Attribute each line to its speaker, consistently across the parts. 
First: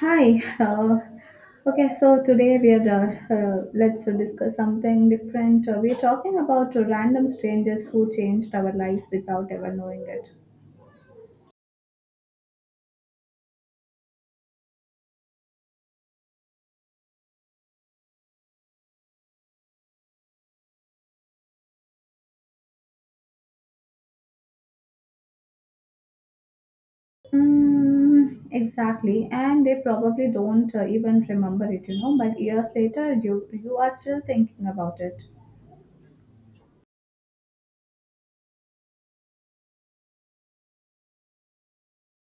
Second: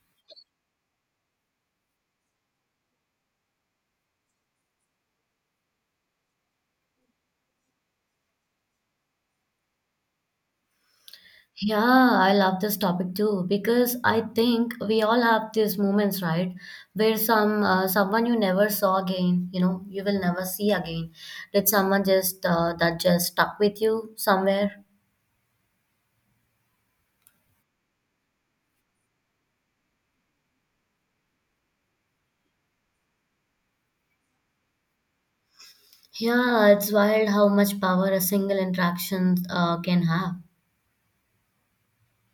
Speaker 1: Hi. Okay, so today we are let's discuss something different. We're talking about random strangers who changed our lives without ever knowing it.
Speaker 2: Yeah, I love this topic too because I think we all have these moments, right, where someone you never saw again, you know, you will never see again. Did someone just that just stuck with you somewhere?
Speaker 1: Mm, exactly, and they probably don't even remember it, you know. But years later, you are still thinking about it.
Speaker 2: Yeah, it's wild how much power a single interaction can have.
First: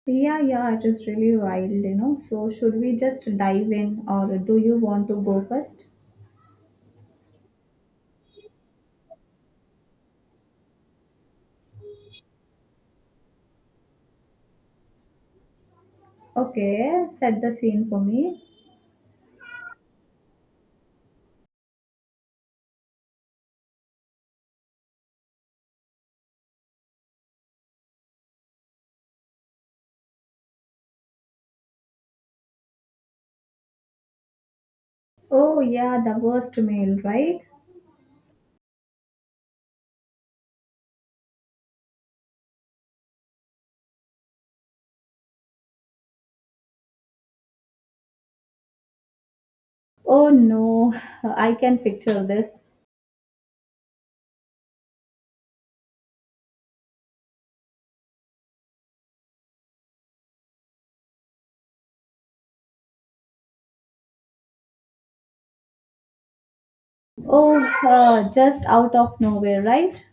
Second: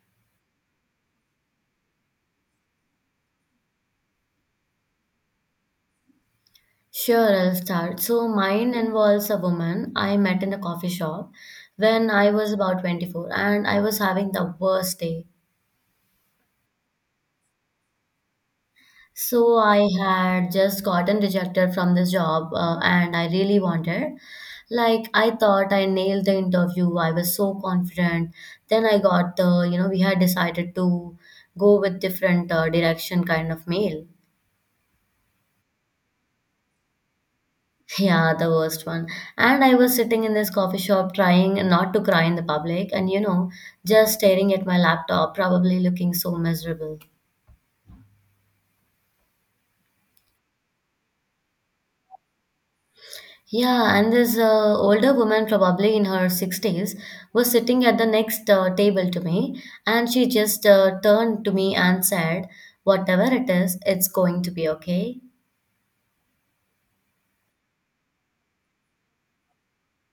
Speaker 1: Yeah, yeah, it is really wild, you know. So should we just dive in, or do you want to go first?
Speaker 2: Sure, I'll start. So mine involves a woman I met in a coffee shop when I was about 24 and I was having the worst day.
Speaker 1: Okay, set the scene for me.
Speaker 2: So I had just gotten rejected from this job and I really wanted. Like I thought I nailed the interview. I was so confident. Then I got the, you know, we had decided to go with different direction kind of mail.
Speaker 1: Oh yeah, the worst meal, right?
Speaker 2: Yeah, the worst one. And I was sitting in this coffee shop trying not to cry in the public and you know, just staring at my laptop, probably looking so miserable.
Speaker 1: Oh no, I can picture this.
Speaker 2: Yeah, and this older woman, probably in her 60s, was sitting at the next table to me, and she just turned to me and said, Whatever it is, it's going to be okay.
Speaker 1: Oh, just out of nowhere, right?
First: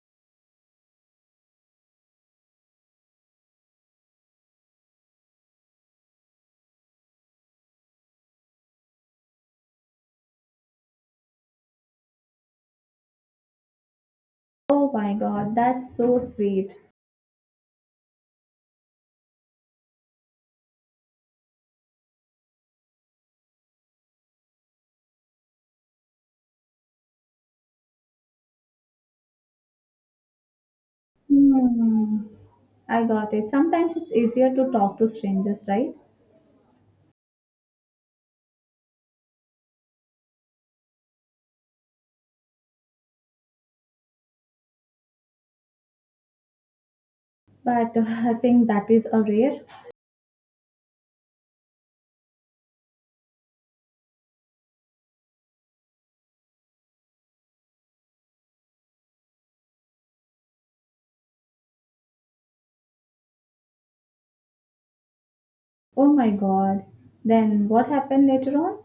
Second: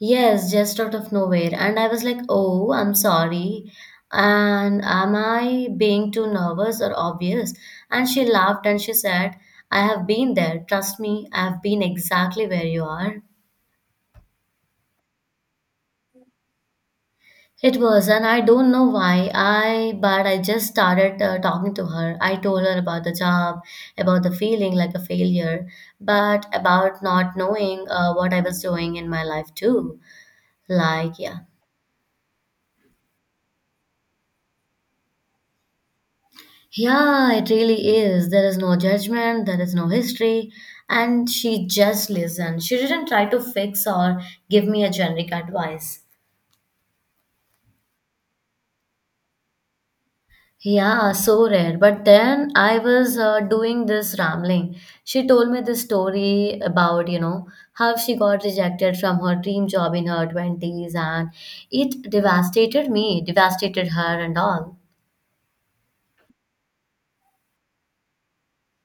Speaker 2: Yes, just out of nowhere. And I was like, oh, I'm sorry. And am I being too nervous or obvious? And she laughed and she said, I have been there. Trust me, I have been exactly where you are.
Speaker 1: Oh my god, that's so sweet.
Speaker 2: It was, and I don't know why I, but I just started talking to her. I told her about the job, about the feeling like a failure, but about not knowing what I was doing in my life too. Like, yeah.
Speaker 1: Hmm, I got it. Sometimes it's easier to talk to strangers, right?
Speaker 2: Yeah, it really is. There is no judgment, there is no history, and she just listened. She didn't try to fix or give me a generic advice.
Speaker 1: But I think that is a rare.
Speaker 2: Yeah, so rare. But then I was doing this rambling. She told me this story about, you know, how she got rejected from her dream job in her 20s, and it devastated me, devastated her and all.
Speaker 1: Oh my god. Then what happened later on?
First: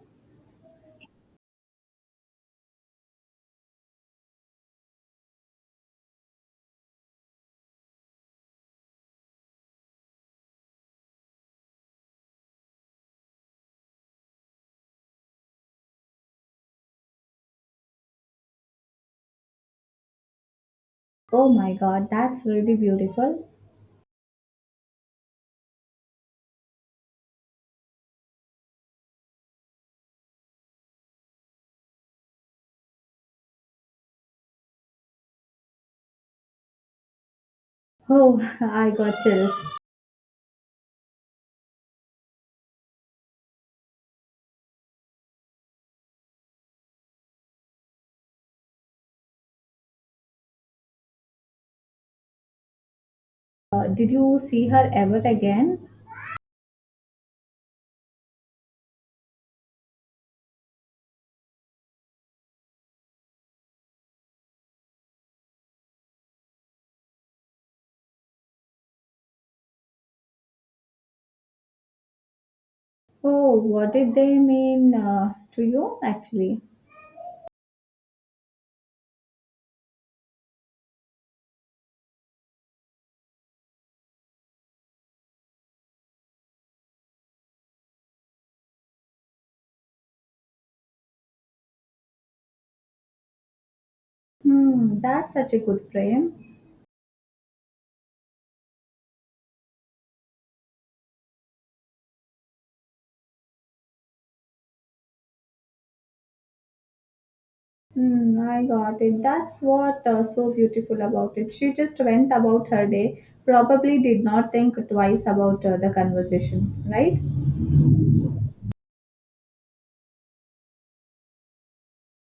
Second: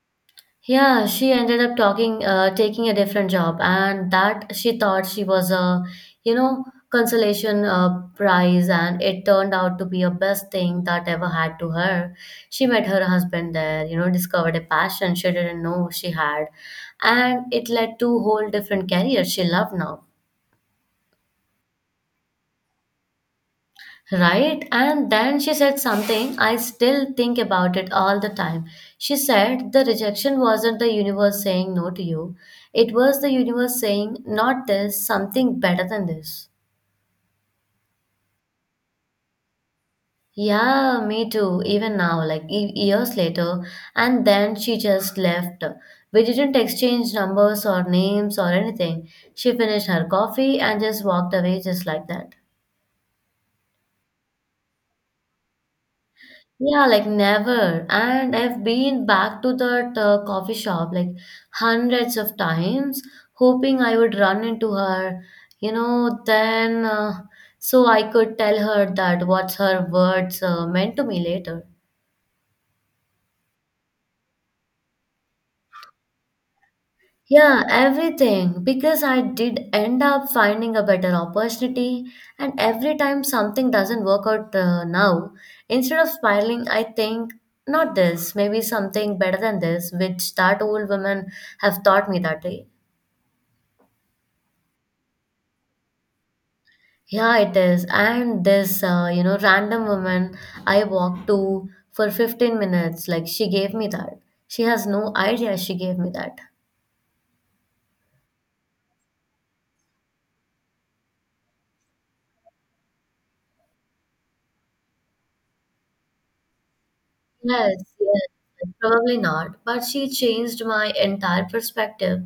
Speaker 2: Yeah, she ended up taking a different job, and that she thought she was a, you know, consolation prize, and it turned out to be a best thing that ever had to her. She met her husband there, you know, discovered a passion she didn't know she had, and it led to whole different career she loved now.
Speaker 1: Oh my god, that's really beautiful.
Speaker 2: Right? And then she said something I still think about it all the time. She said the rejection wasn't the universe saying no to you, it was the universe saying, not this, something better than this.
Speaker 1: Oh, I got chills.
Speaker 2: Yeah, me too, even now, like years later. And then she just left. We didn't exchange numbers or names or anything. She finished her coffee and just walked away just like that.
Speaker 1: Did you see her ever again?
Speaker 2: Yeah, like never. And I've been back to that coffee shop like hundreds of times, hoping I would run into her, you know, then so I could tell her that what's her words meant to me later.
Speaker 1: Oh, what did they mean to you actually?
Speaker 2: Yeah, everything. Because I did end up finding a better opportunity, and every time something doesn't work out now, instead of spiraling, I think, not this, maybe something better than this, which that old woman have taught me that day.
Speaker 1: Hmm, that's such a good frame.
Speaker 2: Yeah, it is. And this, you know, random woman I walked to for 15 minutes, like she gave me that. She has no idea she gave me that.
Speaker 1: Hmm, I got it. That's what so beautiful about it. She just went about her day, probably did not think twice about the conversation, right?
Speaker 2: Yes, yes, probably not. But she changed my entire perspective.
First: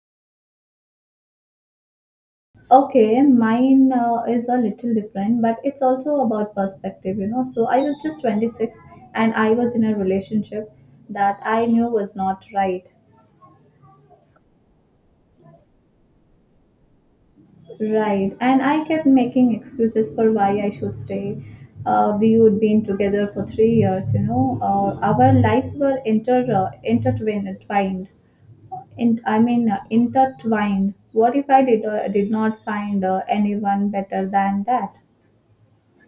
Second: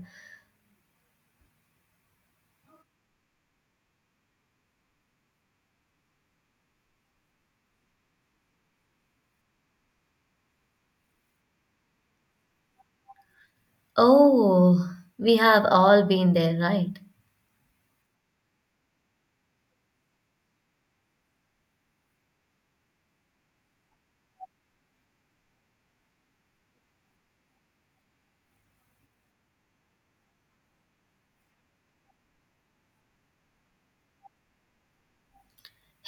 Speaker 1: Okay, mine is a little different, but it's also about perspective, you know. So I was just 26 and I was in a relationship that I knew was not right.
Speaker 2: Oh, we have all been there, right?
Speaker 1: Right. And I kept making excuses for why I should stay. We would been together for 3 years, you know. Our lives were intertwined. Intertwined. What if I did not find anyone better than that?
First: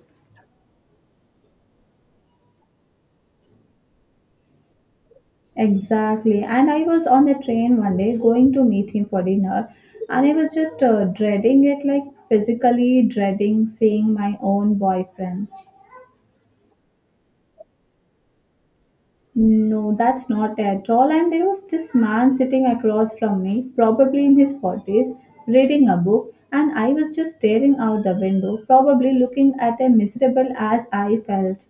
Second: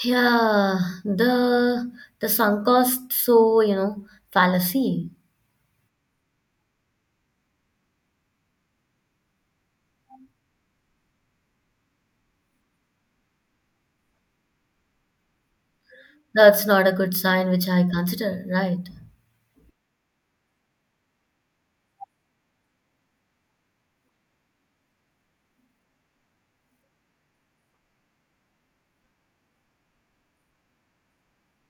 Speaker 2: Yeah, the the sunk cost, so you know, fallacy.
Speaker 1: Exactly. And I was on the train one day going to meet him for dinner, and I was just dreading it, like physically dreading seeing my own boyfriend.
Speaker 2: That's not a good sign, which I consider, right?
Speaker 1: No, that's not at all. And there was this man sitting across from me, probably in his 40s, reading a book, and I was just staring out the window, probably looking at him miserable as I felt.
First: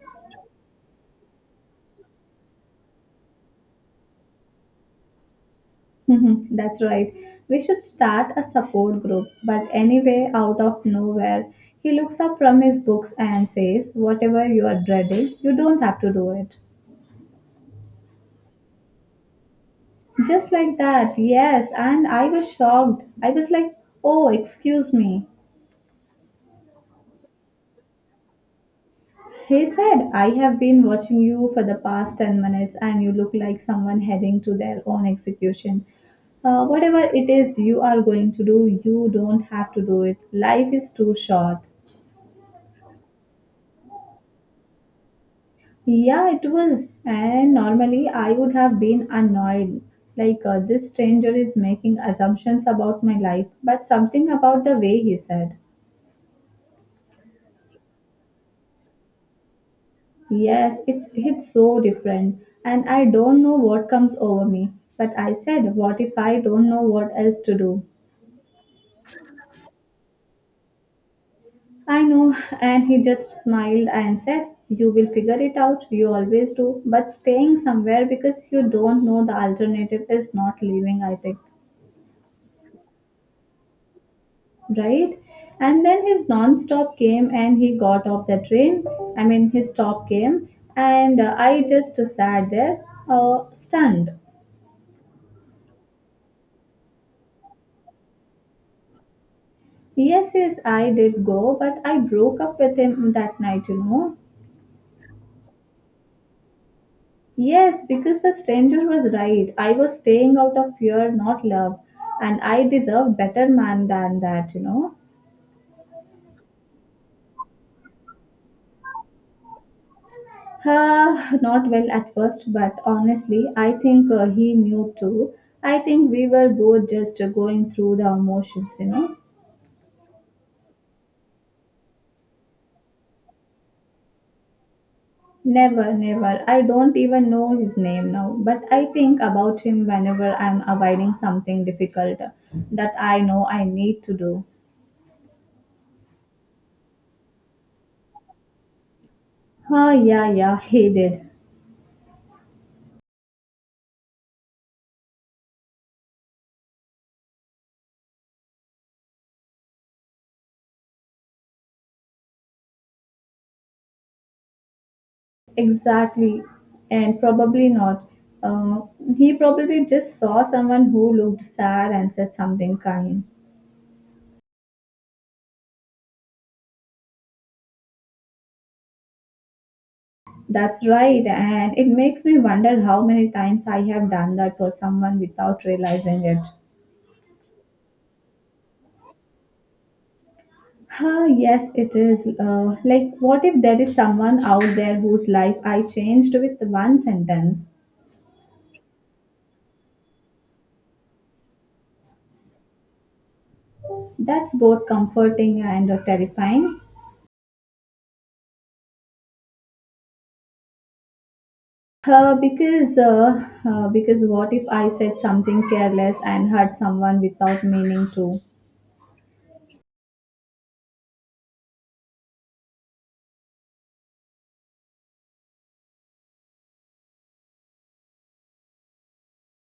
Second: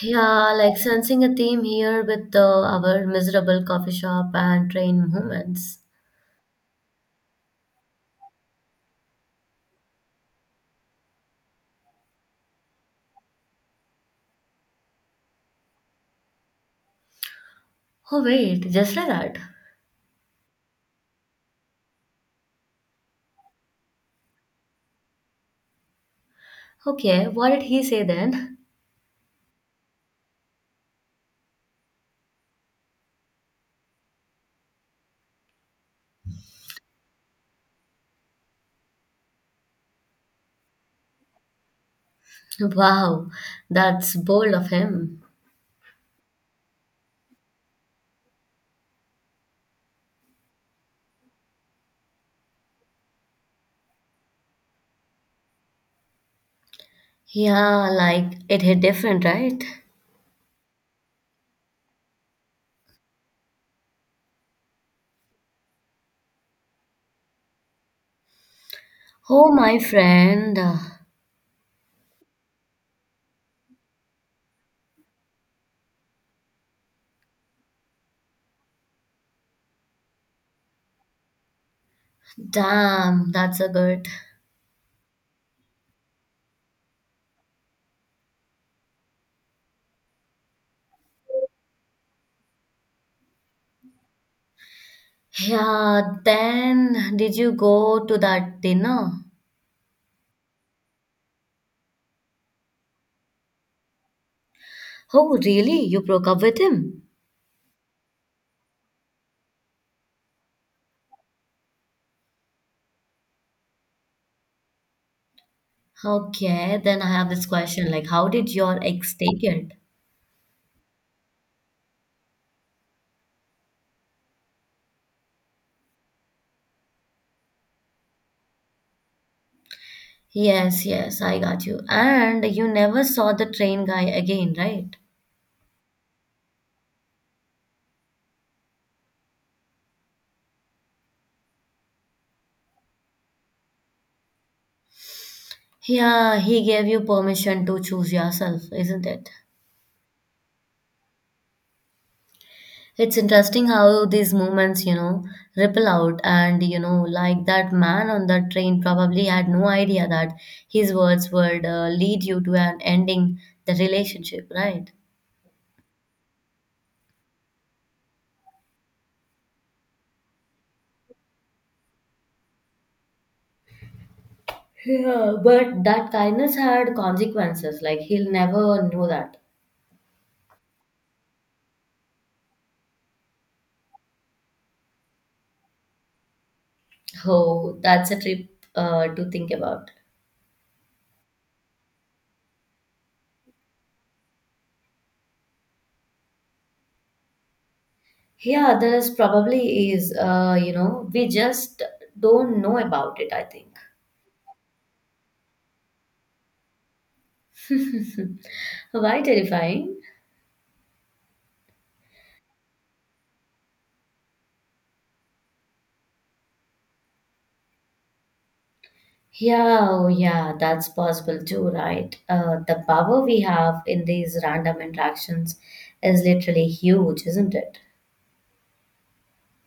Speaker 2: Yeah, like sensing a theme here with the, our miserable coffee shop and train movements.
Speaker 1: That's right. We should start a support group. But anyway, out of nowhere, he looks up from his books and says, "Whatever you are dreading, you don't have to do it."
Speaker 2: Oh wait, just like that.
Speaker 1: Just like that, yes. And I was shocked. I was like, "Oh, excuse me."
Speaker 2: Okay, what did he say then?
Speaker 1: He said, "I have been watching you for the past 10 minutes and you look like someone heading to their own execution. Whatever it is you are going to do, you don't have to do it. Life is too short."
Speaker 2: Wow, that's bold of him.
Speaker 1: Yeah, it was. And normally I would have been annoyed. Like, this stranger is making assumptions about my life, but something about the way he said,
Speaker 2: Yeah, like it hit different, right?
Speaker 1: Yes, it's so different. And I don't know what comes over me. But I said, what if I don't know what else to do?
Speaker 2: Oh, my friend.
Speaker 1: I know, and he just smiled and said, "You will figure it out, you always do. But staying somewhere because you don't know the alternative is not leaving, I think."
Speaker 2: Damn, that's a good.
Speaker 1: Right? And then his non stop came and he got off the train. I mean, his stop came, and I just sat there, stunned.
Speaker 2: Yeah, then did you go to that dinner?
Speaker 1: Yes, yes, I did go, but I broke up with him that night, you know.
Speaker 2: Oh, really? You broke up with him?
Speaker 1: Yes, because the stranger was right. I was staying out of fear, not love. And I deserved better man than that, you know.
Speaker 2: Okay, then I have this question like, how did your ex take it?
Speaker 1: Not well at first, but honestly, I think he knew too. I think we were both just going through the emotions, you know.
Speaker 2: Yes, yes, I got you. And you never saw the train guy again, right?
Speaker 1: Never, never. I don't even know his name now, but I think about him whenever I'm avoiding something difficult that I know I need to do.
Speaker 2: Yeah, he gave you permission to choose yourself, isn't it?
Speaker 1: Ah, yeah, yeah, he did.
Speaker 2: It's interesting how these movements, you know, ripple out. And, you know, like that man on the train probably had no idea that his words would lead you to an ending the relationship, right?
Speaker 1: Exactly. And probably not. Um, he probably just saw someone who looked sad and said something kind.
Speaker 2: Yeah, but that kindness had consequences. Like he'll never know that.
Speaker 1: That's right. And it makes me wonder how many times I have done that for someone without realizing it.
Speaker 2: Oh, that's a trip to think about.
Speaker 1: Huh, yes, it is. Like, what if there is someone out there whose life I changed with one sentence?
Speaker 2: Yeah, there is probably is. You know, we just don't know about it. I think.
Speaker 1: That's both comforting and terrifying.
Speaker 2: Why terrifying?
Speaker 1: Because what if I said something careless and hurt someone without meaning to?
Speaker 2: Yeah, oh yeah, that's possible too, right? The power we have in these random interactions is literally huge, isn't it?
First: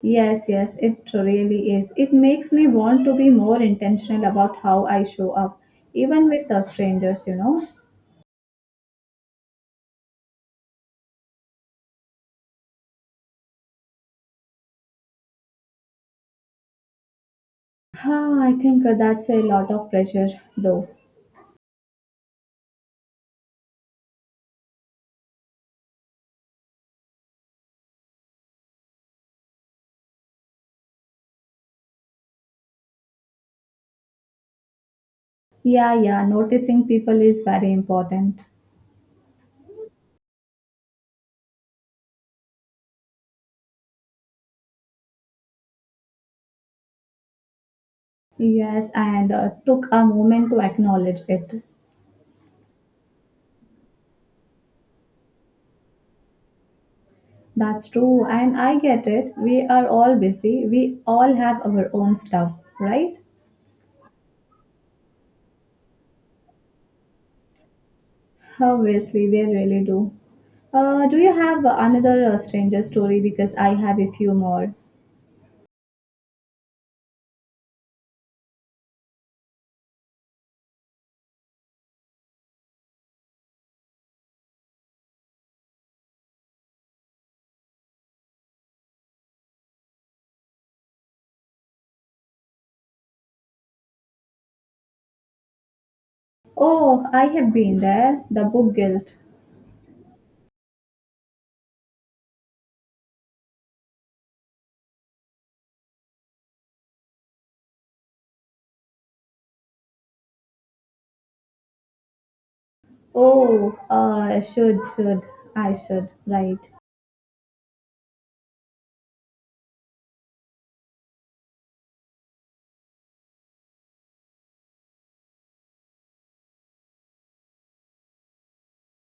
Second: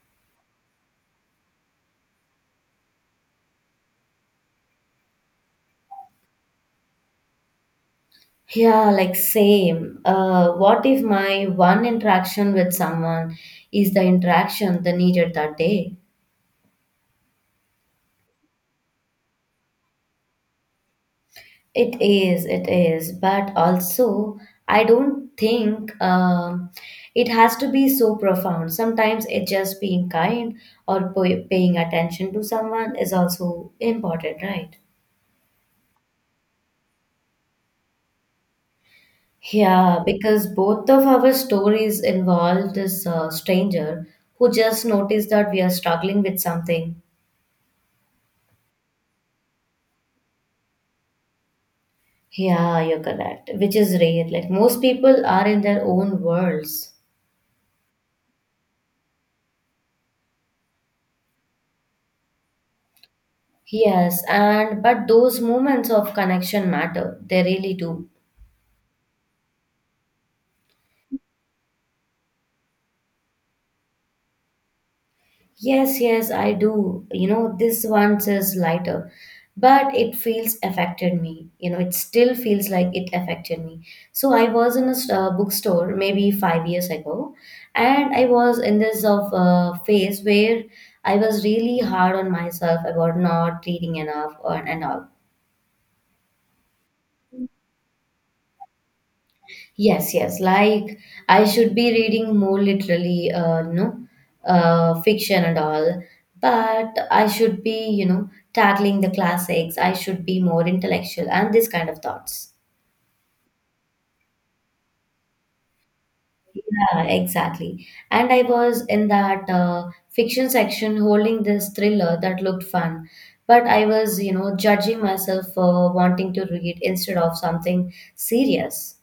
Speaker 1: Yes, yes, it really is. It makes me want to be more intentional about how I show up, even with the strangers, you know.
Speaker 2: Yeah, like same. What if my one interaction with someone is the interaction they needed that day?
Speaker 1: Huh, I think that's a lot of pressure, though.
Speaker 2: It is, it is. But also, I don't think it has to be so profound. Sometimes it just being kind or paying attention to someone is also important, right?
Speaker 1: Yeah, yeah, noticing people is very important.
Speaker 2: Yeah, because both of our stories involve this stranger who just noticed that we are struggling with something.
Speaker 1: Yes, and took a moment to acknowledge it.
Speaker 2: Yeah, you're correct, which is rare. Like most people are in their own worlds.
Speaker 1: That's true, and I get it. We are all busy, we all have our own stuff, right?
Speaker 2: Yes, and but those moments of connection matter. They really do.
Speaker 1: Obviously, they really do. Do you have another stranger story? Because I have a few more.
Speaker 2: Yes, yes, I do. You know, this one says lighter, but it feels affected me. You know, it still feels like it affected me. So I was in a bookstore maybe 5 years ago, and I was in this of phase where I was really hard on myself about not reading enough or, and all.
Speaker 1: Oh, I have been there. The book guilt.
Speaker 2: Yes, yes. Like I should be reading more literally, you know, fiction and all. But I should be, you know, tackling the classics. I should be more intellectual and this kind of thoughts.
Speaker 1: Oh, uh, should, should, I should, right.
Speaker 2: Yeah, exactly. And I was in that fiction section holding this thriller that looked fun. But I was, you know, judging myself for wanting to read instead of something serious.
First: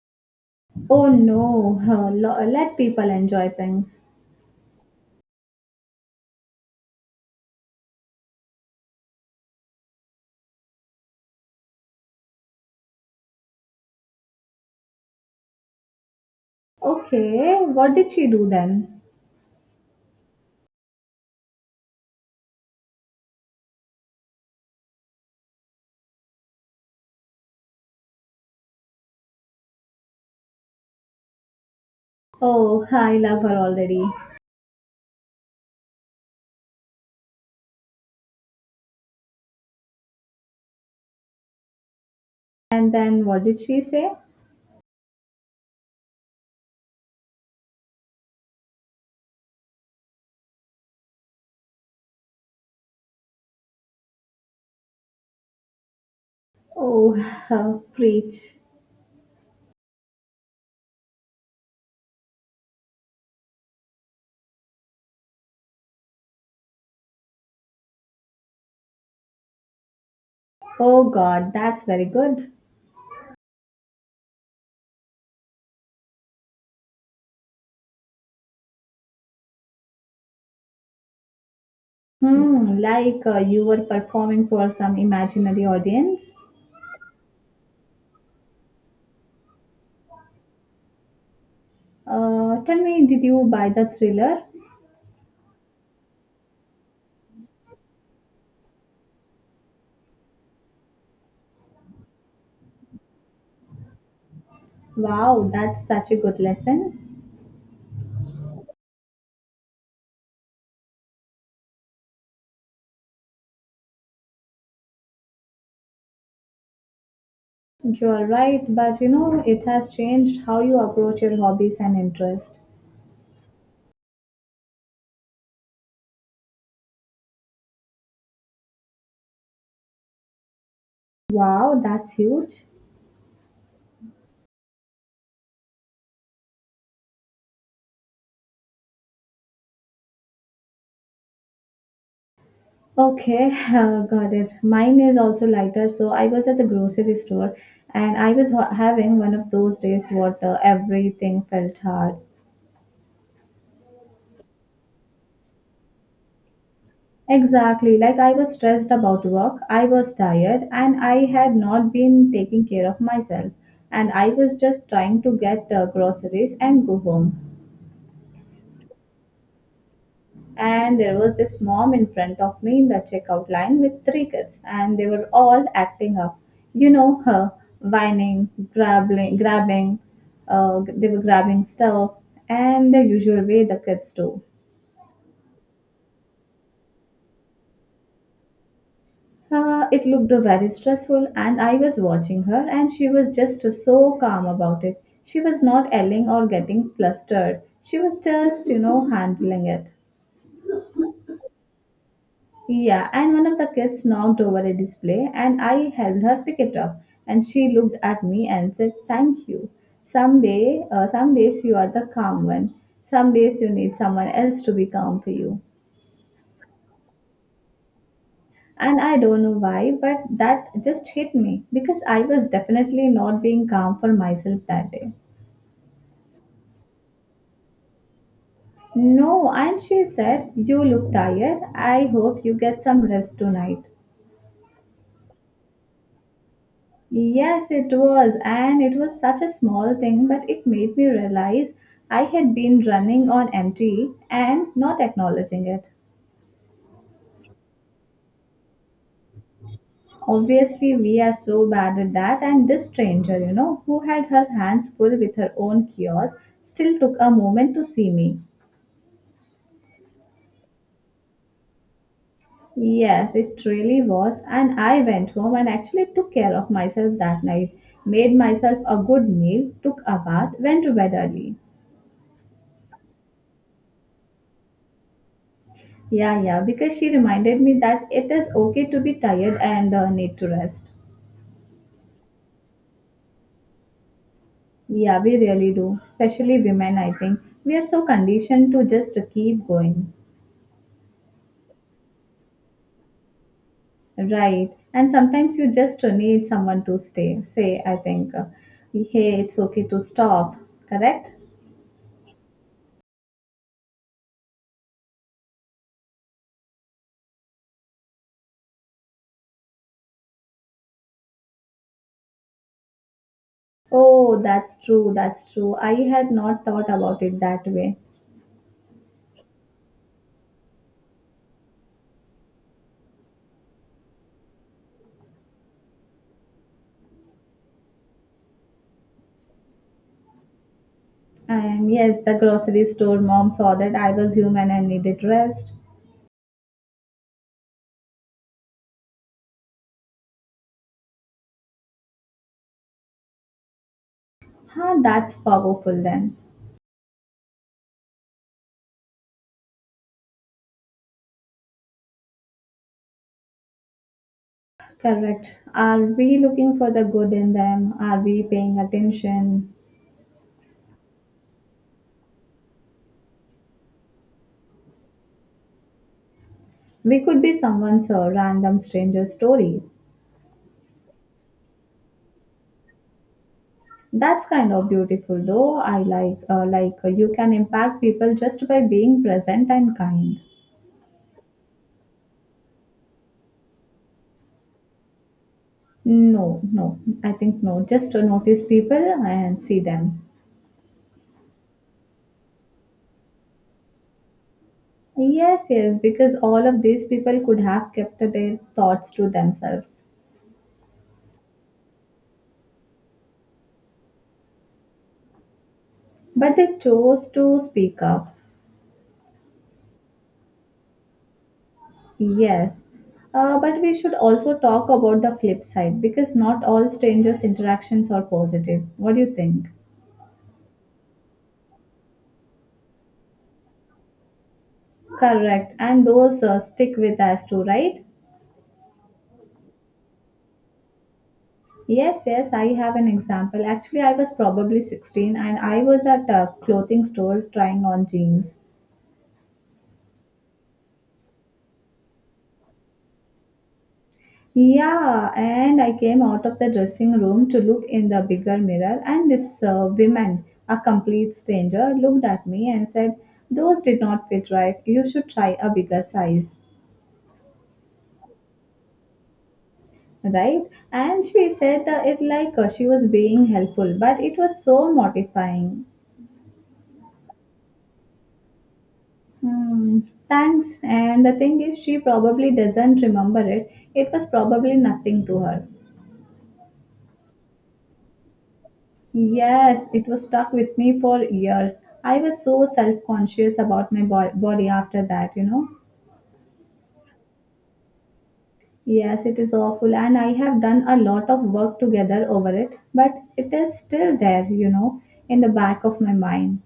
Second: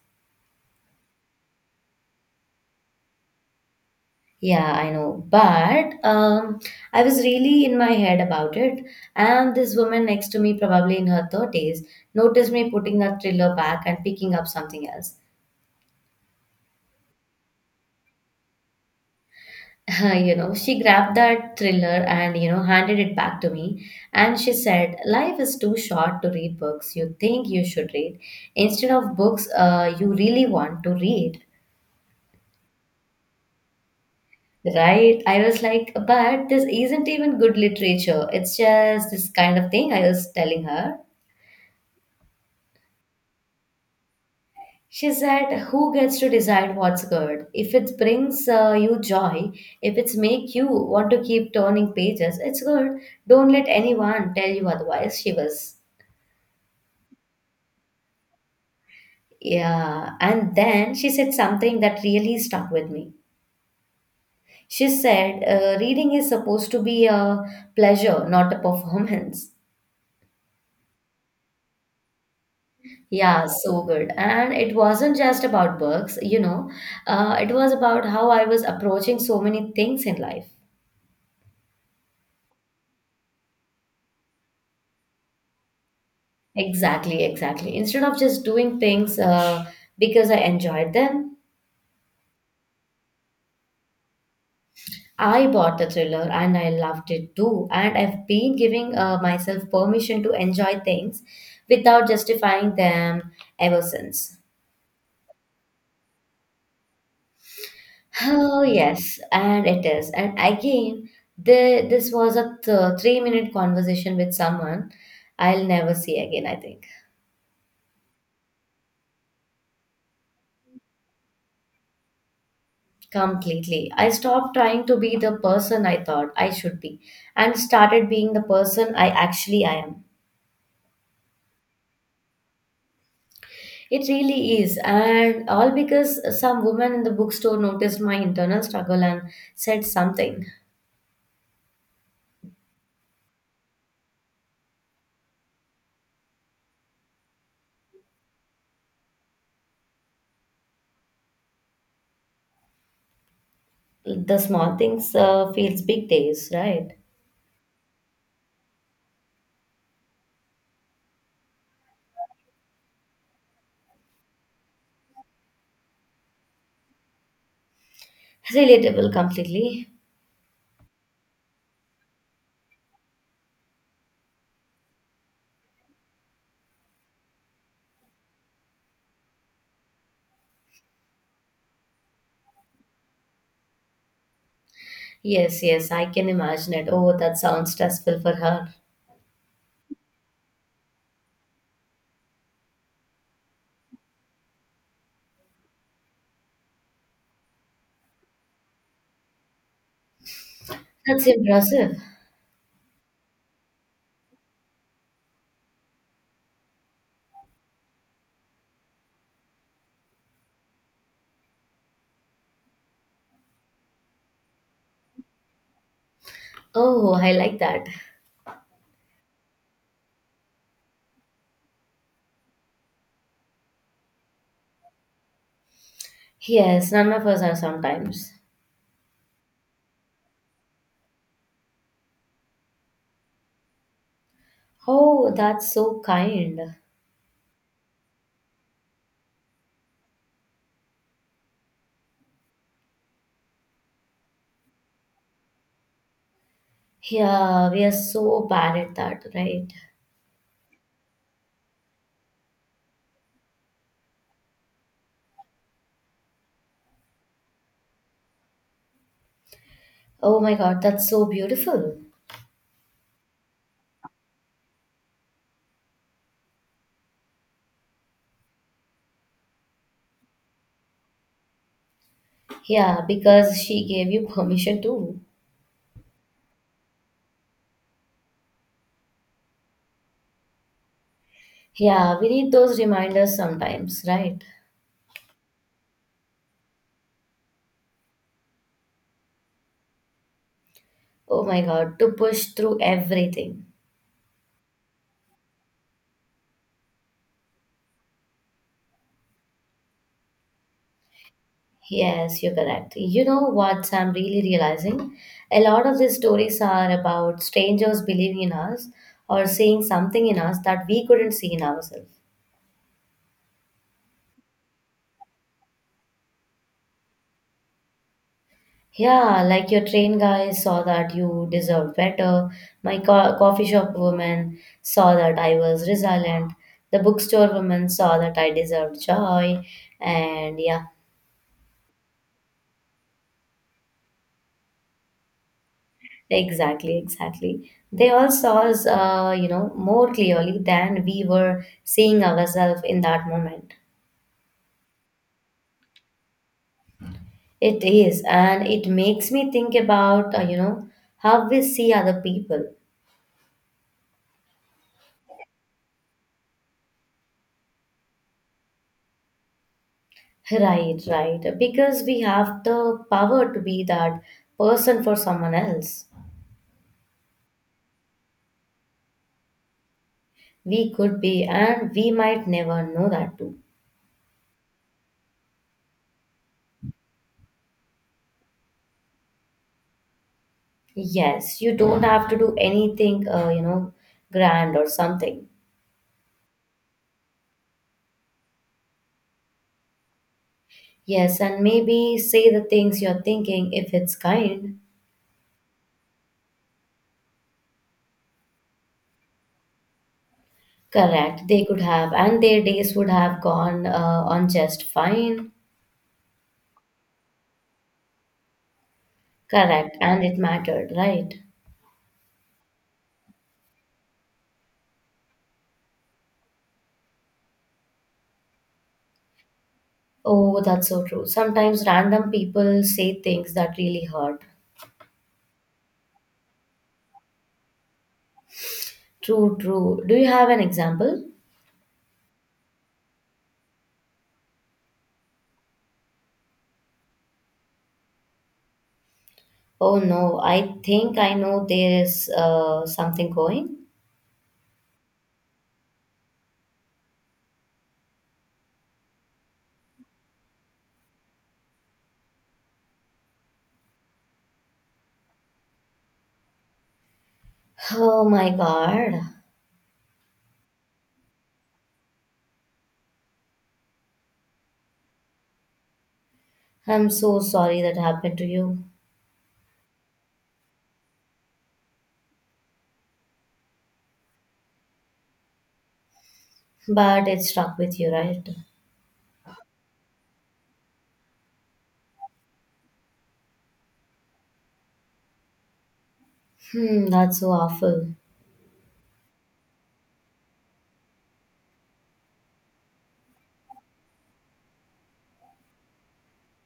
Speaker 1: Oh no, let people enjoy things.
Speaker 2: Yeah, I know. But I was really in my head about it. And this woman next to me, probably in her 30s, noticed me putting that thriller back and picking up something else.
Speaker 1: Okay, what did she do then?
Speaker 2: You know, she grabbed that thriller and, you know, handed it back to me. And she said, Life is too short to read books you think you should read instead of books you really want to read.
Speaker 1: Oh, I love her already.
Speaker 2: Right? I was like, but this isn't even good literature. It's just this kind of thing I was telling her.
Speaker 1: And then what did she say?
Speaker 2: She said, Who gets to decide what's good? If it brings you joy, if it's make you want to keep turning pages, it's good. Don't let anyone tell you otherwise. She was,
Speaker 1: Oh, preach.
Speaker 2: yeah. And then she said something that really stuck with me. She said, Reading is supposed to be a pleasure, not a performance.
Speaker 1: Oh god, that's very good.
Speaker 2: Yeah, so good. And it wasn't just about books, you know, it was about how I was approaching so many things in life.
Speaker 1: Hmm, like you were performing for some imaginary audience.
Speaker 2: Exactly, exactly. Instead of just doing things because I enjoyed them,
Speaker 1: Tell me, did you buy the thriller?
Speaker 2: I bought the thriller and I loved it too. And I've been giving myself permission to enjoy things without justifying them ever since.
Speaker 1: Wow, that's such a good lesson.
Speaker 2: Oh, yes, and it is. And again, the, this was a 3 minute conversation with someone I'll never see again, I think.
Speaker 1: You're right, but you know, it has changed how you approach your hobbies and interest.
Speaker 2: Completely. I stopped trying to be the person I thought I should be and started being the person I actually am.
Speaker 1: Wow, that's huge.
Speaker 2: It really is. And all because some woman in the bookstore noticed my internal struggle and said something.
Speaker 1: Okay, got it. Mine is also lighter. So I was at the grocery store and I was having one of those days what everything felt hard.
Speaker 2: The small things feels big days, right?
Speaker 1: Exactly. Like I was stressed about work, I was tired, and I had not been taking care of myself. And I was just trying to get groceries and go home.
Speaker 2: Relatable completely.
Speaker 1: And there was this mom in front of me in the checkout line with three kids and they were all acting up, you know, her whining, grabbing stuff, and the usual way the kids do.
Speaker 2: Yes, yes, I can imagine it. Oh, that sounds stressful for her.
Speaker 1: It looked very stressful, and I was watching her, and she was just so calm about it. She was not yelling or getting flustered. She was just, you know, handling it.
Speaker 2: That's impressive.
Speaker 1: Yeah, and one of the kids knocked over a display, and I helped her pick it up. And she looked at me and said, "Thank you. Some days you are the calm one. Some days you need someone else to be calm for you."
Speaker 2: Oh, I like that.
Speaker 1: And I don't know why, but that just hit me because I was definitely not being calm for myself that day.
Speaker 2: Yes, none of us are sometimes.
Speaker 1: No, and she said, "You look tired. I hope you get some rest tonight."
Speaker 2: Oh, that's so kind.
Speaker 1: Yes, it was, and it was such a small thing, but it made me realize I had been running on empty and not acknowledging it.
Speaker 2: Yeah, we are so bad at that, right?
Speaker 1: Obviously, we are so bad at that, and this stranger, you know, who had her hands full with her own kiosk, still took a moment to see me.
Speaker 2: Oh my god, that's so beautiful.
Speaker 1: Yes, it really was, and I went home and actually took care of myself that night, made myself a good meal, took a bath, went to bed early.
Speaker 2: Yeah, because she gave you permission too.
Speaker 1: Yeah, yeah, because she reminded me that it is okay to be tired and need to rest.
Speaker 2: Yeah, we need those reminders sometimes, right?
Speaker 1: Yeah, we really do, especially women, I think. We are so conditioned to just keep going.
Speaker 2: Oh my god, to push through everything.
Speaker 1: Right. And sometimes you just need someone to say, I think, hey, it's okay to stop. Correct?
Speaker 2: Yes, you're correct. You know what I'm really realizing? A lot of these stories are about strangers believing in us or seeing something in us that we couldn't see in ourselves.
Speaker 1: Oh, that's true. That's true. I had not thought about it that way.
Speaker 2: Yeah, like your train guy saw that you deserved better. My coffee shop woman saw that I was resilient. The bookstore woman saw that I deserved joy. And yeah,
Speaker 1: And yes, the grocery store mom saw that I was human and needed rest.
Speaker 2: exactly, exactly. They all saw us, you know, more clearly than we were seeing ourselves in that moment.
Speaker 1: Huh, that's powerful then.
Speaker 2: It is, and it makes me think about, you know, how we see other people.
Speaker 1: Correct. Are we looking for the good in them? Are we paying attention?
Speaker 2: Right, right. Because we have the power to be that person for someone else.
Speaker 1: We could be someone's random stranger story.
Speaker 2: We could be, and we might never know that too.
Speaker 1: That's kind of beautiful, though. I like you can impact people just by being present and kind.
Speaker 2: Yes, you don't have to do anything, you know, grand or something.
Speaker 1: No, no, I think no. Just notice people and see them.
Speaker 2: Yes, and maybe say the things you're thinking if it's kind.
Speaker 1: Yes, yes, because all of these people could have kept their thoughts to themselves,
Speaker 2: Correct, they could have, and their days would have gone on just fine.
Speaker 1: but they chose to speak up.
Speaker 2: Correct, and it mattered, right?
Speaker 1: Yes. But we should also talk about the flip side because not all strangers' interactions are positive. What do you think?
Speaker 2: Oh, that's so true. Sometimes random people say things that really hurt.
Speaker 1: Correct. And those stick with us too, right?
Speaker 2: True, true. Do you have an example?
Speaker 1: Yes, yes, I have an example. Actually, I was probably 16 and I was at a clothing store trying on jeans.
Speaker 2: Oh no, I think I know there is something going.
Speaker 1: Yeah, and I came out of the dressing room to look in the bigger mirror, and this woman, a complete stranger, looked at me and said, "Those did not fit right. You should try a bigger size."
Speaker 2: Oh my God.
Speaker 1: Right? And she said it like she was being helpful, but it was so mortifying.
Speaker 2: I'm so sorry that happened to you.
Speaker 1: Hmm, thanks. And the thing is, she probably doesn't remember it. It was probably nothing to her.
Speaker 2: But it stuck with you, right?
Speaker 1: Yes, it was stuck with me for years. I was so self conscious about my body after that, you know.
Speaker 2: Hmm, that's so awful.
Speaker 1: Yes, it is awful, and I have done a lot of work together over it, but it is still there, you know, in the back of my mind.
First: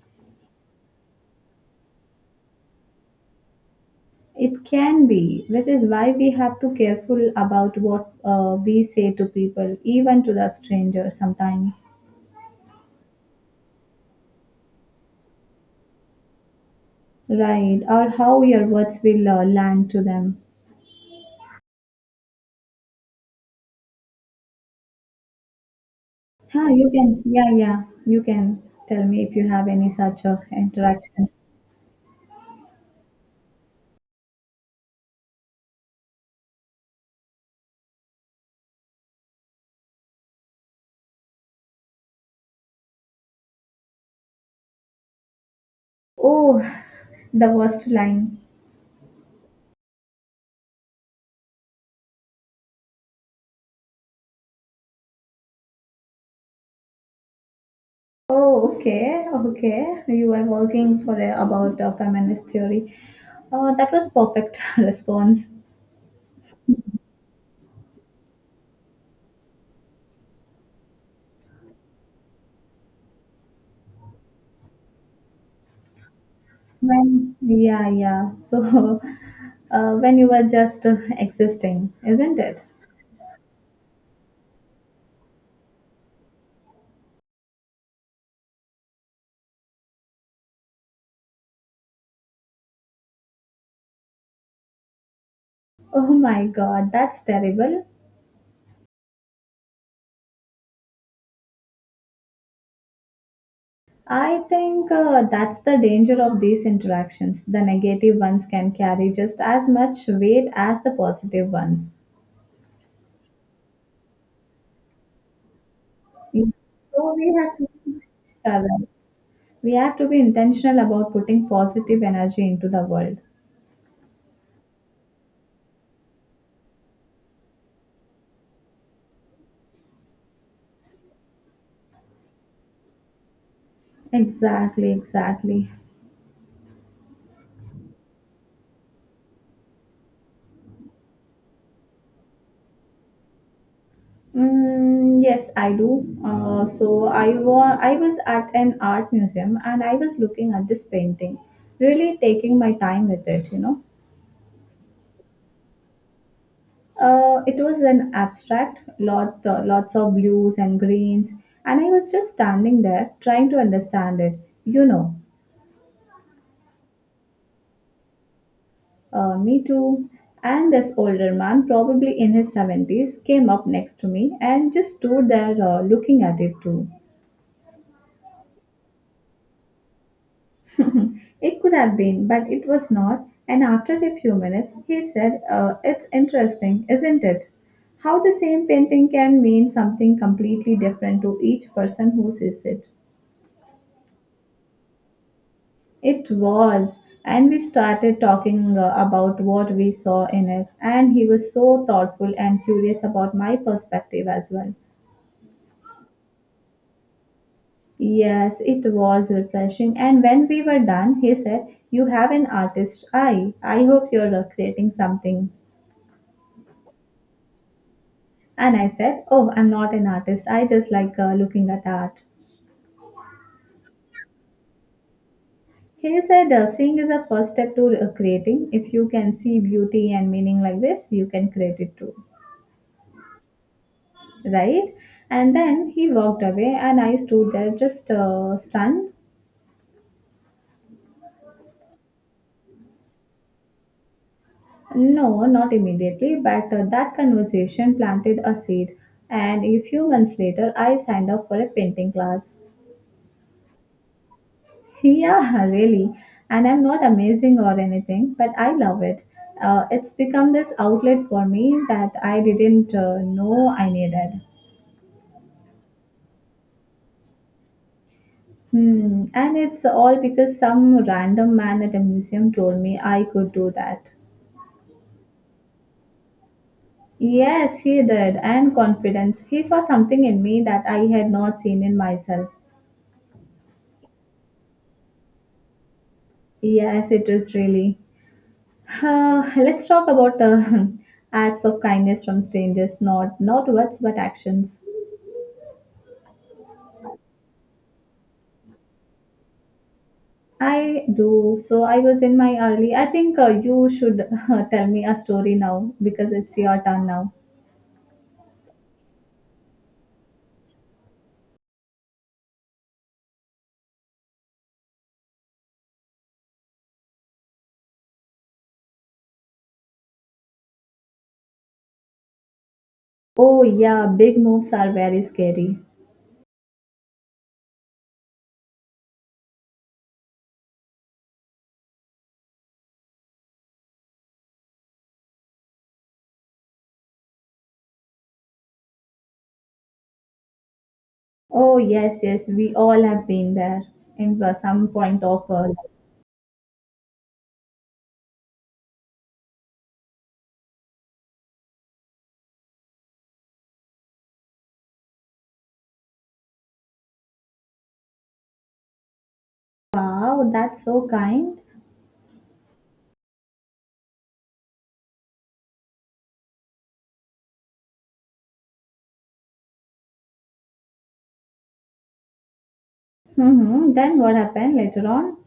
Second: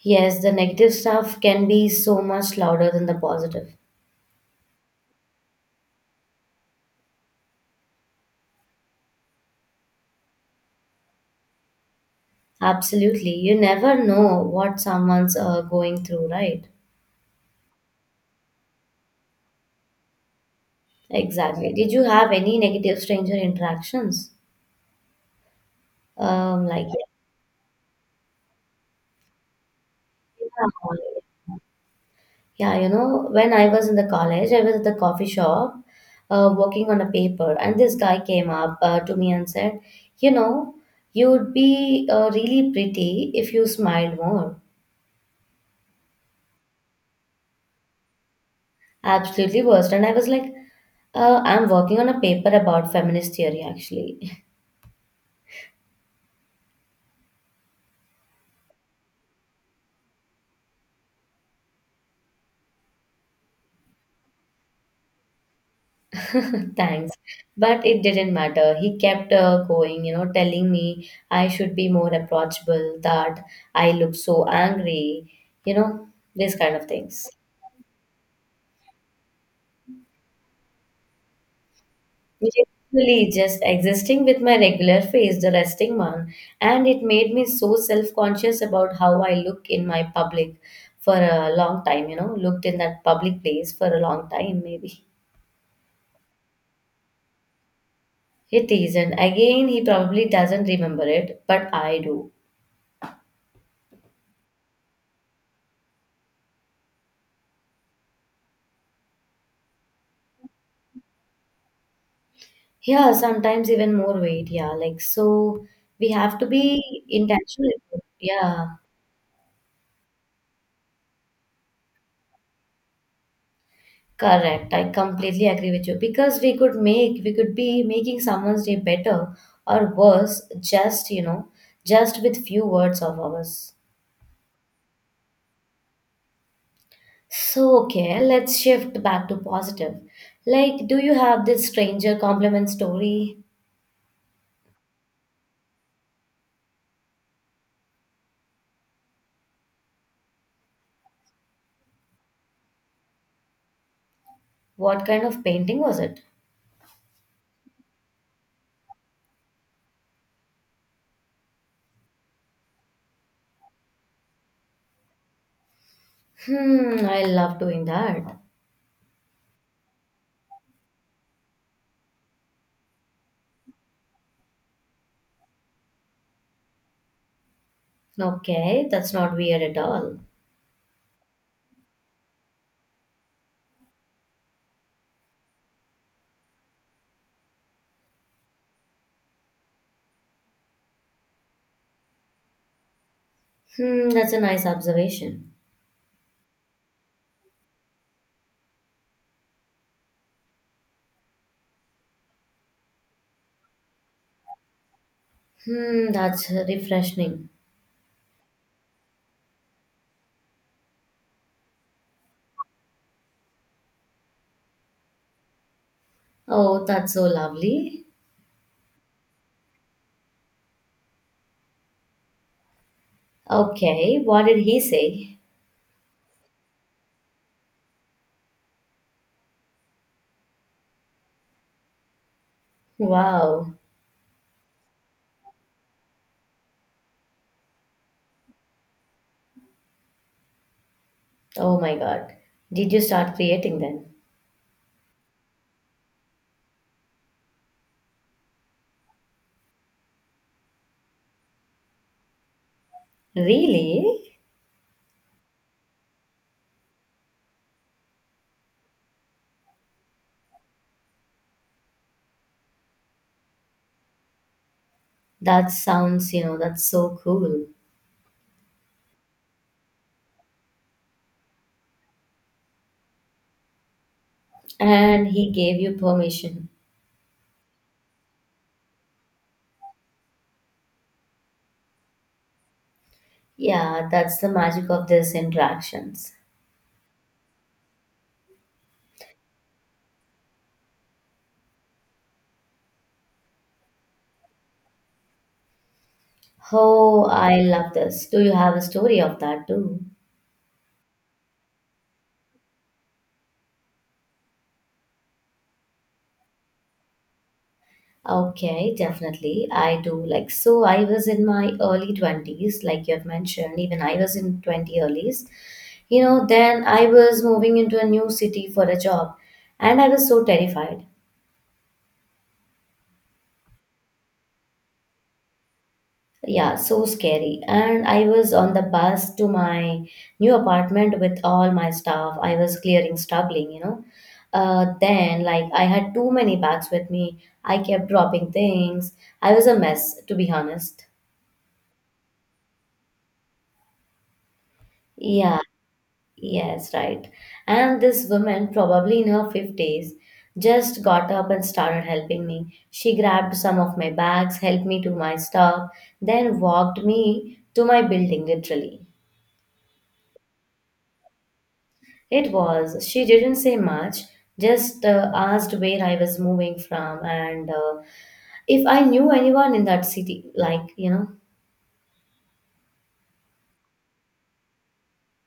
Speaker 2: Yes, the negative stuff can be so much louder than the positive.
Speaker 1: It can be, which is why we have to careful about what we say to people, even to the strangers sometimes,
Speaker 2: Absolutely. You never know what someone's going through, right?
Speaker 1: right? Or how your words will land to them.
Speaker 2: Exactly. Did you have any negative stranger interactions? Um, like,
Speaker 1: You can, yeah, yeah, you can tell me if you have any such
Speaker 2: yeah.
Speaker 1: interactions.
Speaker 2: Yeah, you know, when I was in the college, I was at the coffee shop working on a paper, and this guy came up to me and said, you know, you would be really pretty if you smiled more.
Speaker 1: Oh, the worst line.
Speaker 2: Absolutely worst. And I was like, I'm working on a paper about feminist theory, actually.
Speaker 1: Oh, okay, okay. You were working for a, about feminist theory. Oh, that was perfect response.
Speaker 2: Thanks. But it didn't matter. He kept going, you know, telling me I should be more approachable, that I look so angry, you know, these kind of things.
Speaker 1: When, yeah, yeah. So, when you were just existing, isn't
Speaker 2: Which
Speaker 1: it?
Speaker 2: is really just existing with my regular face, the resting one. And it made me so self conscious about how I look in my public for a long time, you know, looked in that public place for a long time, maybe.
Speaker 1: Oh my God, that's terrible.
Speaker 2: It is, isn't. Again, he probably doesn't remember it, but I do.
Speaker 1: I think that's the danger of these interactions. The negative ones can carry just as much weight as the positive ones.
Speaker 2: Yeah, sometimes even more weight. Yeah, like so, we have to be
Speaker 1: So we have to.
Speaker 2: intentional. Yeah.
Speaker 1: Correct. We have to be intentional about putting positive energy into the world.
Speaker 2: Correct. I completely agree with you because we could be making someone's day better or worse just, you know, just with few words of ours.
Speaker 1: Exactly, exactly.
Speaker 2: So, okay, let's shift back to positive. Like, do you have this stranger compliment story?
Speaker 1: Mm, yes, I do. So I I was at an art museum and I was looking at this painting, really taking my time with it, you know.
Speaker 2: What kind of painting was it?
Speaker 1: It was an abstract, lot, lots of blues and greens, and I was just standing there trying to understand it. You know,
Speaker 2: Hmm, I love doing that.
Speaker 1: me too. And this older man, probably in his 70s, came up next to me and just stood there looking at it too.
Speaker 2: Okay, that's not weird at all.
Speaker 1: It could have been, but it was not. And after a few minutes, he said, it's interesting, isn't it? How the same painting can mean something completely different to each person who sees it.
Speaker 2: Hmm, that's a nice observation.
Speaker 1: It was, and we started talking about what we saw in it, and he was so thoughtful and curious about my perspective as well.
Speaker 2: Hmm, that's refreshing.
Speaker 1: Yes, it was refreshing. And when we were done, he said, you have an artist eye. I hope you're creating something.
Speaker 2: Oh, that's so lovely.
Speaker 1: And I said, oh, I'm not an artist. I just like looking at art.
Speaker 2: Okay, what did he say?
Speaker 1: He said, seeing is a first step to creating. If you can see beauty and meaning like this, you can create it too.
Speaker 2: Wow.
Speaker 1: Right? And then he walked away, and I stood there just stunned.
Speaker 2: Oh my God. Did you start creating then?
Speaker 1: No, not immediately, but that conversation planted a seed. And a few months later, I signed up for a painting class.
Speaker 2: Really?
Speaker 1: Yeah, really. And I'm not amazing or anything, but I love it. It's become this outlet for me that I didn't know I needed.
Speaker 2: That sounds, you know, that's so cool.
Speaker 1: Hmm. And it's all because some random man at a museum told me I could do that.
Speaker 2: And he gave you permission.
Speaker 1: Yes, he did, and confidence. He saw something in me that I had not seen in myself.
Speaker 2: Yeah, that's the magic of these interactions.
Speaker 1: Yes, it is really. Let's talk about acts of kindness from strangers, not words but actions.
Speaker 2: Oh, I love this. Do you have a story of that too?
Speaker 1: I do. So I was in my early. I think you should tell me a story now because it's your turn now.
Speaker 2: Okay, definitely. I do. Like, so I was in my early 20s, like you have mentioned, even I was in 20 earlies. You know, then I was moving into a new city for a job and I was so terrified.
Speaker 1: Oh yeah, big moves are very scary.
Speaker 2: Yeah, so scary. And I was on the bus to my new apartment with all my stuff. I was clearing, struggling, you know. Then, like, I had too many bags with me. I kept dropping things. I was a mess, to be honest.
Speaker 1: Oh yes, yes, we all have been there in some point of
Speaker 2: Yeah,
Speaker 1: life.
Speaker 2: yes, right. And this woman, probably in her 50s, just got up and started helping me. She grabbed some of my bags, helped me to my stuff, then walked me to my building, literally.
Speaker 1: Wow, that's so kind.
Speaker 2: It was, she didn't say much, just asked where I was moving from and if I knew anyone in that city, like, you know.
Speaker 1: Mhm. Then what happened later on?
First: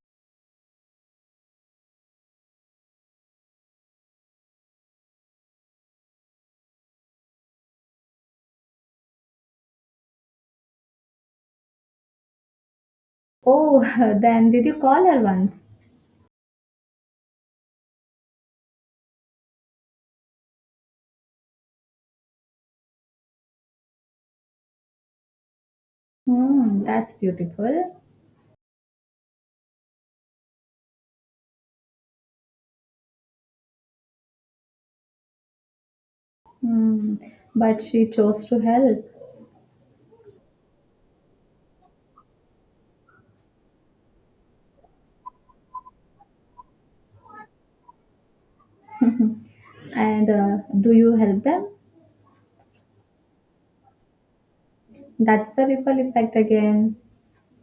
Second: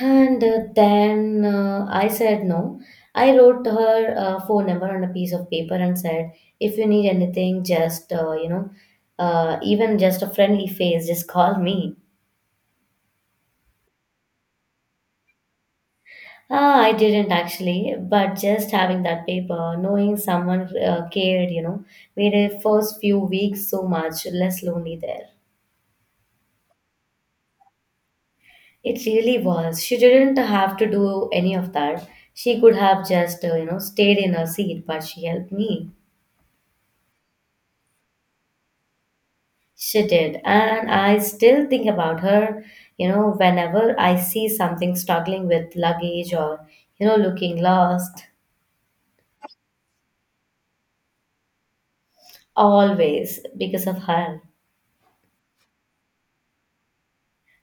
Speaker 2: And then I said no. I wrote her phone number on a piece of paper and said, if you need anything, just, even just a friendly face, just call me.
Speaker 1: Oh, then did you call her once?
Speaker 2: Ah, I didn't actually, but just having that paper, knowing someone cared, you know, made her first few weeks so much less lonely there.
Speaker 1: Hmm, that's beautiful.
Speaker 2: It really was. She didn't have to do any of that. She could have just, stayed in her seat, but she helped me.
Speaker 1: Hmm. But she chose to help.
Speaker 2: She did. And I still think about her, you know, whenever I see something struggling with luggage or, you know, looking lost,
Speaker 1: And do you help them?
Speaker 2: always because of her.
Speaker 1: That's the ripple effect again.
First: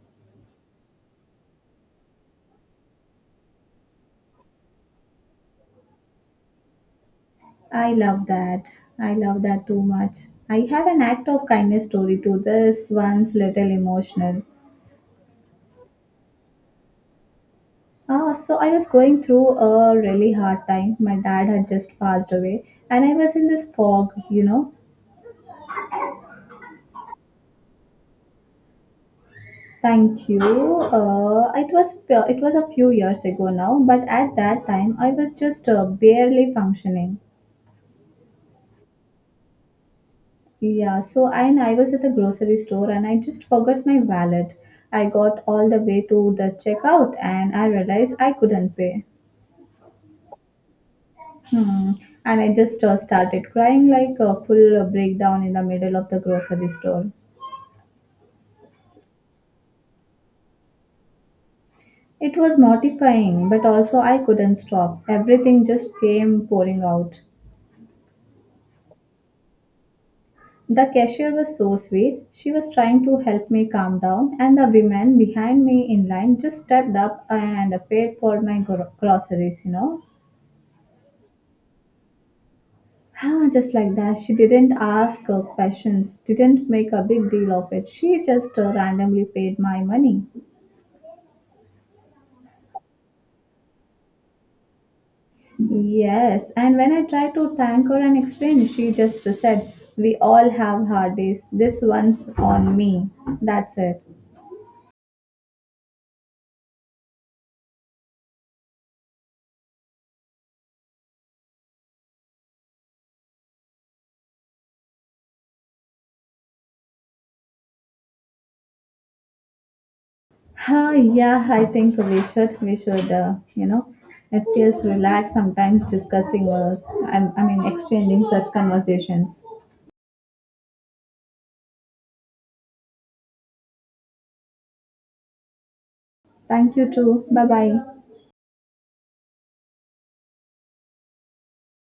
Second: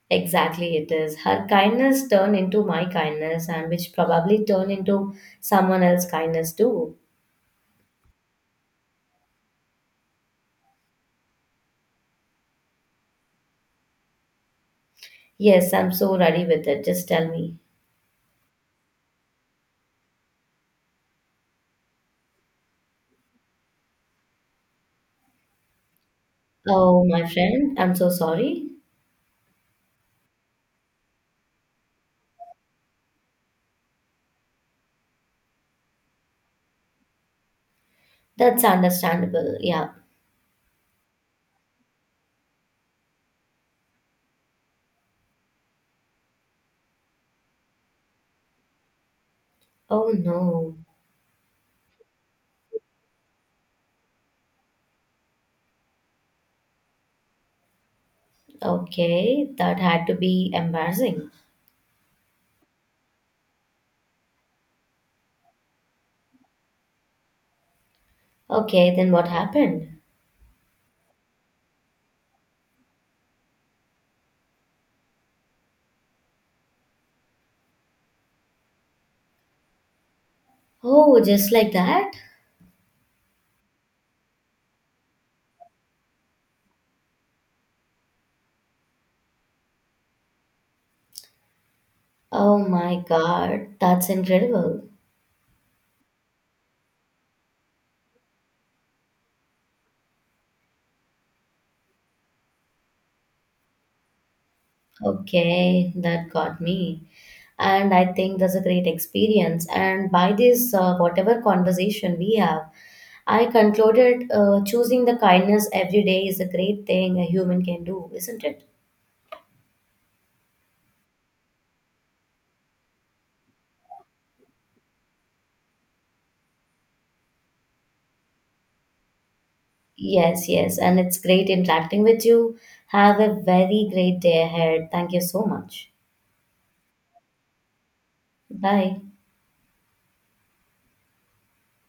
Speaker 2: Exactly, it is. Her kindness turned into my kindness, and which probably turned into someone else's kindness too.
Speaker 1: I love that. I love that too much. I have an act of kindness story to this one's little emotional.
Speaker 2: Yes, I'm so ready with it. Just tell me.
Speaker 1: Ah, so I was going through a really hard time. My dad had just passed away, and I was in this fog, you know.
Speaker 2: Oh, my friend, I'm so sorry.
Speaker 1: Thank you. It was it was a few years ago now, but at that time I was just barely functioning.
Speaker 2: That's understandable. Yeah.
Speaker 1: Yeah, so and I was at the grocery store and I just forgot my wallet. I got all the way to the checkout and I realized I couldn't pay.
Speaker 2: Oh, no.
Speaker 1: Hmm. And I just started crying like a full breakdown in the middle of the grocery store.
Speaker 2: Okay, that had to be embarrassing.
Speaker 1: It was mortifying, but also I couldn't stop. Everything just came pouring out.
Speaker 2: Okay, then what happened?
Speaker 1: The cashier was so sweet. She was trying to help me calm down, and the women behind me in line just stepped up and paid for my groceries, you know.
Speaker 2: Oh, just like that?
Speaker 1: Ah, just like that. She didn't ask questions, didn't make a big deal of it. She just randomly paid my money.
Speaker 2: Oh my God, that's incredible.
Speaker 1: Yes, and when I tried to thank her and explain, she just said, we all have hard days. This one's on me. That's it.
Speaker 2: Okay, that got me. And I think that's a great experience. And by this, whatever conversation we have, I concluded choosing the kindness every day is a great thing a human can do, isn't it?
Speaker 1: Huh, yeah, I think we should. We should. You know, it feels relaxed sometimes discussing us. I mean, exchanging such conversations.
Speaker 2: Yes, yes. And it's great interacting with you. Have a very great day ahead. Thank you so much.
Speaker 1: Thank you too. Bye bye.
Speaker 2: Bye.